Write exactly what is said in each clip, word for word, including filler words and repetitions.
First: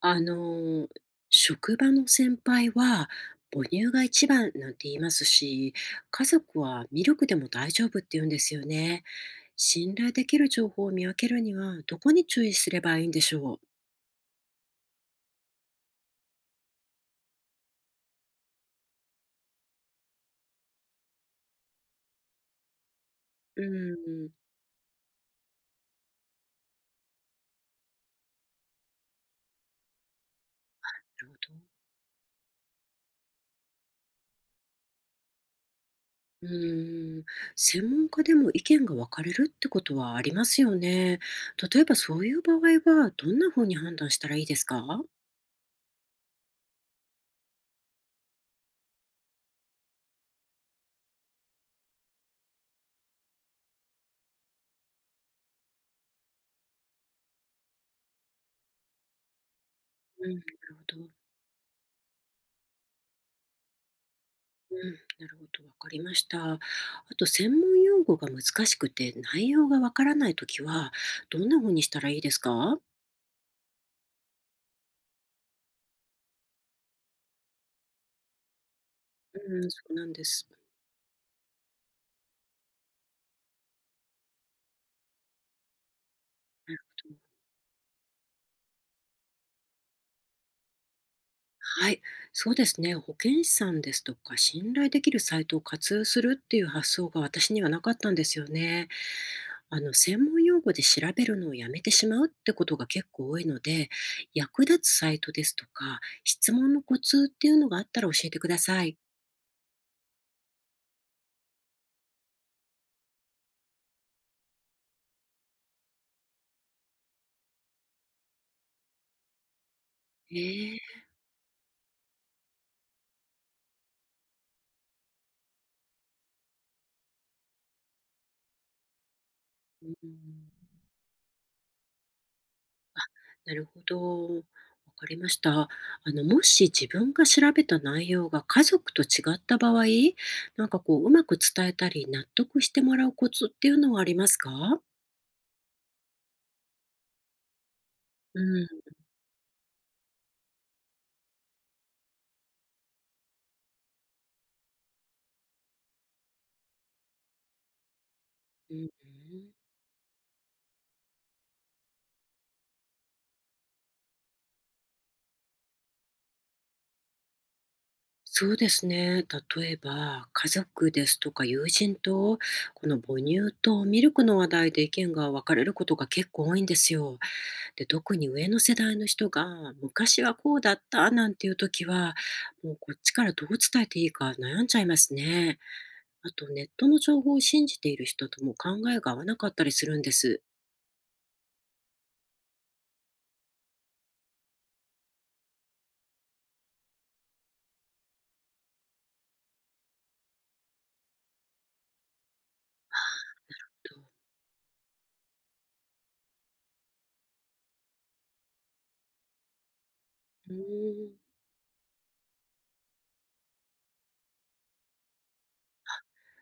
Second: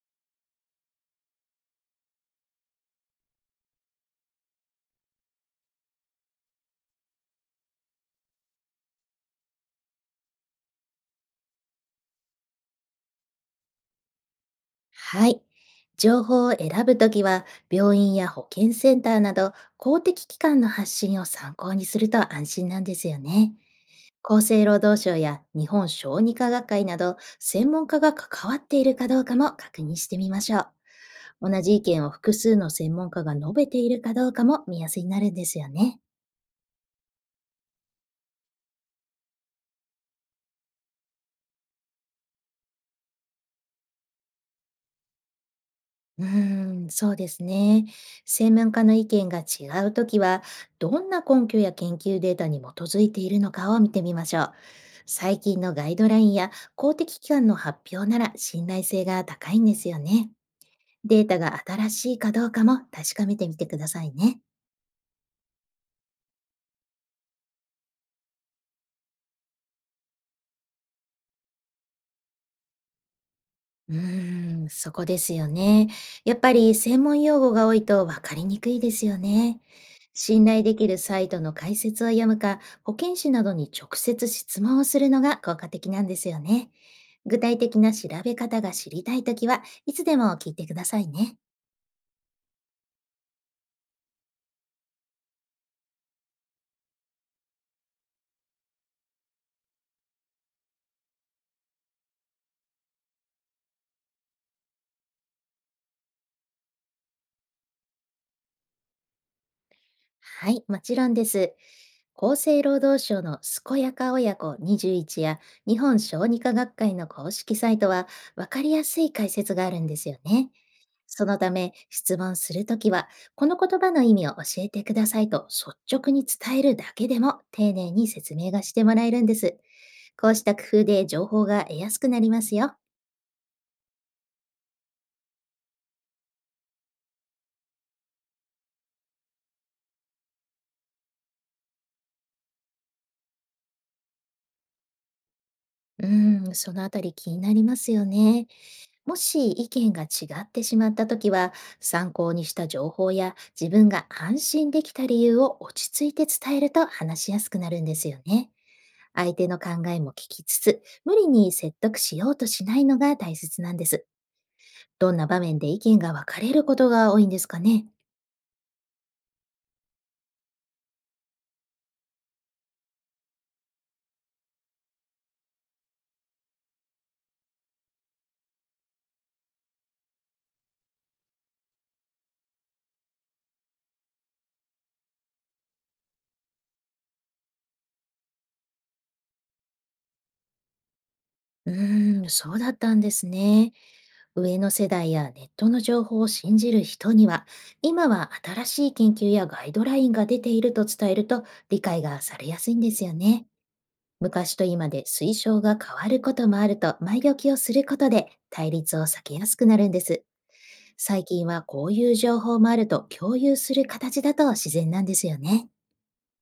あの、職場の先輩は母乳が一番なんて言いますし、家族はミルクでも大丈夫って言うんですよね。信頼できる情報を見分けるにはどこに注意すればいいんでしょう。はい。情報を選ぶときは、病院や保健センターなど公的機関の発信を参考にすると安心なんですよね。うん、な厚生労働省や日本小児科学会など、専門家が関わっているかどうかも確認してみましょるほう。同ど。じ意見を複数の専門家が述べているかどうかも見やすになるんですよね。うーん、専門家でも意見が分かれるってことはありますよね。例えばそういう場合はどんなふうに判断したらいいですか？うーん、そうですね。専門家の意見が違うときは、どんな根拠や研究データに基づいているのかを見てみましょう。最近のガイドラインや公的機関の発表なら信頼性が高いんですようね。ん、なるほど。データが新しいかどうかも確かめてみてくださいね。うん、なるほど、わかりました。あと、専門用語が難しくて内容がわからないときは、どんなふうにしたらいいですか？うーん、そこですよね。やっぱり専門用語が多いと分かりにくいですようね。ん、そうなんで信す。頼できるサイトの解説を読むか、保健師などに直接質問をするのが効果的なんですよね。なるほど。具体的な調べ方が知りたいときはいつでも聞いてくださいね。はい、そうですね。保健師さんですとか、信頼できるサイトを活用するっていう発想が私にはなかったんですよね。あの、専門用語で調べるのをやめてしまうってことが結構多いので、役立つサイトですとか、質問のコツっていうのがあったら教えてください。はい、もちろんです。厚生労働省の健やか親子にじゅういちや日本小児科学会の公式サイトは分かりやすい解説があるんですよね。ええ。そのため質問するときは、この言葉の意味を教えてくださいと率直に伝えるだけでも丁寧に説明がしてもらえるんです。うん。こうした工夫で情報が得やすくなりますよ。なるほど。わかりました。あの、もし自分が調べた内容が家族と違った場合、なんかこう、うまく伝えたり、納得してもらうコツっていうのはありますか？うーん、そのあたり気になりますようね。ん。もし意見が違ってしまったときは、参考にした情報や自分が安心できた理由を落ち着いて伝えると話しやすくなるんですよね。う相ん、手の考えも聞きつつ、無理に説得しようとしないのが大切なんです。どんな場面で意見が分かれることが多いんですかね？そうですね。例えば、家族ですとか友人と、この母乳とミルクの話題で意見が分かれることが結構多いんですよ。で、特に上の世代の人が「昔はこうだった」なんていう時は、もうこっちからどう伝えていいか悩んじゃいますね。あとネットの情報を信じている人とも考えが合わなかったりするんです。うーん、そうだったんですね。上の世代やネットの情報を信じる人には、今は新しい研究やガイドラインが出ていると伝えると理解がされやすいんですよね。昔と今で推奨が変わることもあると前置きをすることで対立を避けやすくなるんです。うーん、最近はこういう情報もあると共有する形だと自然なんですよね。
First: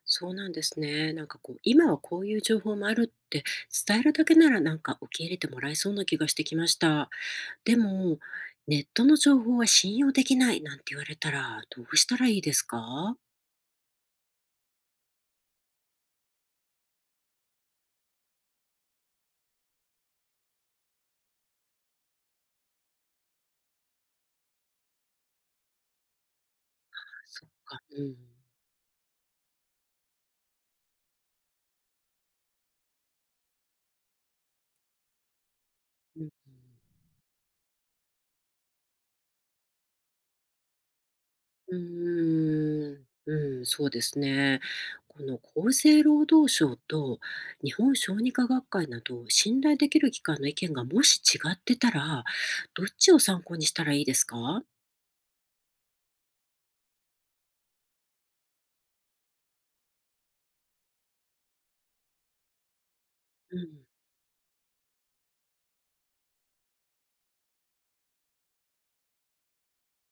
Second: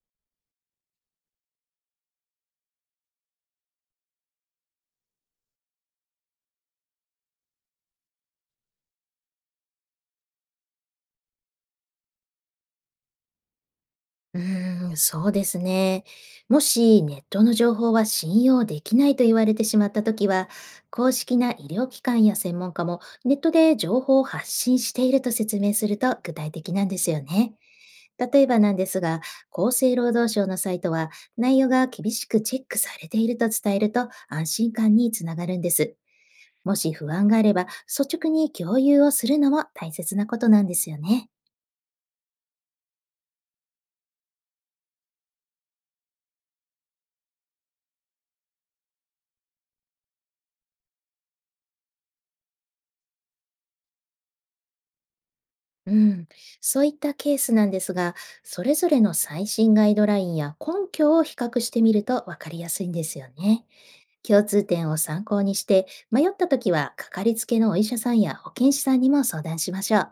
そうなんですね。なんかこう、今はこういう情報もあるって伝えるだけならなんか受け入れてもらえそうな気がしてきました。でも、ネットの情報は信用できないなんて言われたらどうしたらいいですか？うーん、そうですね。もしネットの情報は信用できないと言われてしまったときは、公式な医療機関や専門家もネットで情報を発信していると説明すると具体的なんですよそっね。か、うん。例えばなんですが、厚生労働省のサイトは内容が厳しくチェックされていると伝えると安心感につながるんです。ううん。もし不安があれば率直に共有をするのも大切なことなんですよね。うーん、うん、そうですね。この厚生労働省と日本小児科学会など信頼できる機関の意見がもし違ってたら、どっちを参考にしたらいいですか？うん、そういったケースなんですが、それぞれの最新ガイドラインや根拠を比較してみると分かりやすいんですようね。ん。共通点を参考にして、迷ったときはかかりつけのお医者さんや保健師さんにも相談しましょう。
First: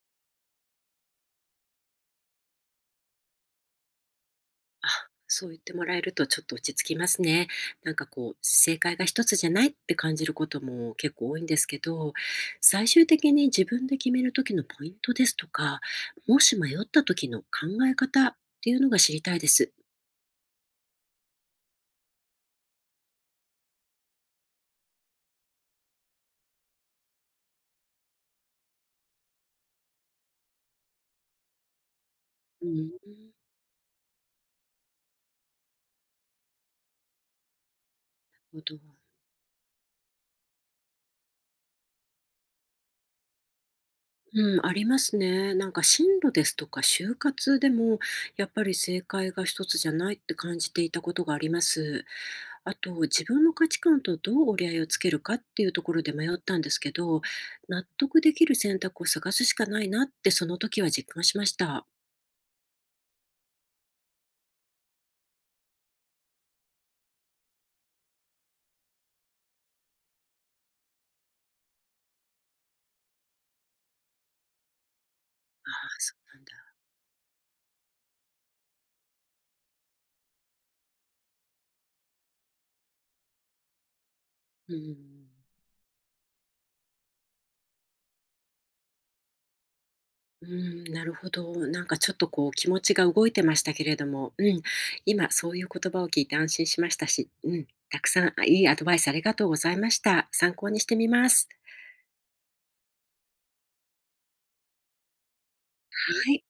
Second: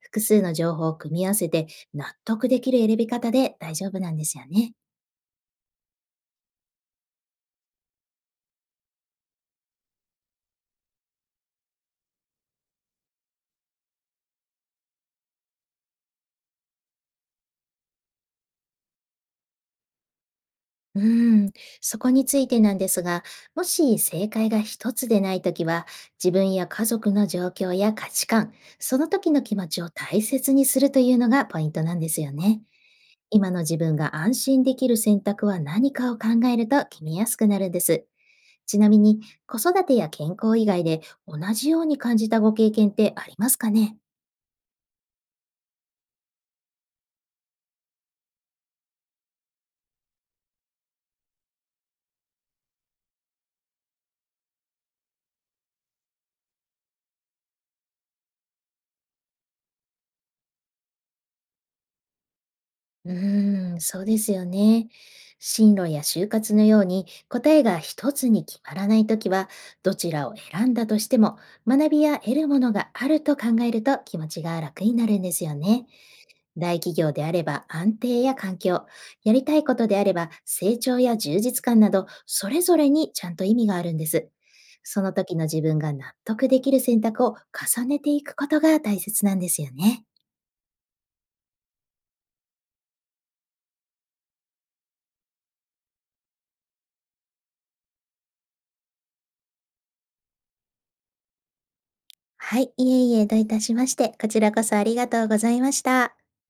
複数の情報を組み合わせて納得できる選び方で大丈夫なんですよね。あ、そう言ってもらえるとちょっと落ち着きますね。なんかこう、正解が一つじゃないって感じることも結構多いんですけど、最終的に自分で決める時のポイントですとか、もし迷った時の考え方っていうのが知りたいです。うーん、そこについてなんですが、もし正解が一つでないときは、自分や家族の状況や価値観、その時の気持ちを大切にするというのがポイントなんですよね。うん。今の自分が安心できる選択は何かを考えると決めやすくなるんです。ほど。ちなみに、子育てや健康以外で同じように感じたご経験ってありますかね？うん、ありますね。なんか進路ですとか就活でも、やっぱり正解が一つじゃないって感じていたことがあります。あと、自分の価値観とどう折り合いをつけるかっていうところで迷ったんですけど、納得できる選択を探すしかないなってその時は実感しました。うーん、そうですよね。進路や就活のように答えが一つに決まらないときは、どちらを選んだとしても学びや得るものがあると考えると気持ちが楽になるんですよあね。あ、そうなんだ。大企業であれば安定や環境、やりたいことであれば成長や充実感など、それぞれにちゃんと意味があるんです。うん。その時の自分が納得できる選択を重ねていくことが大切なんですよね。うん、なるほど。なんかちょっとこう気持ちが動いてましたけれども、うん、今そういう言葉を聞いて安心しましたし、うん、たくさん、あ、いいアドバイスありがとうございました。参考にしてみます。はい、いえいえ、どういたしまして。こちらこそありがとうございました。はい。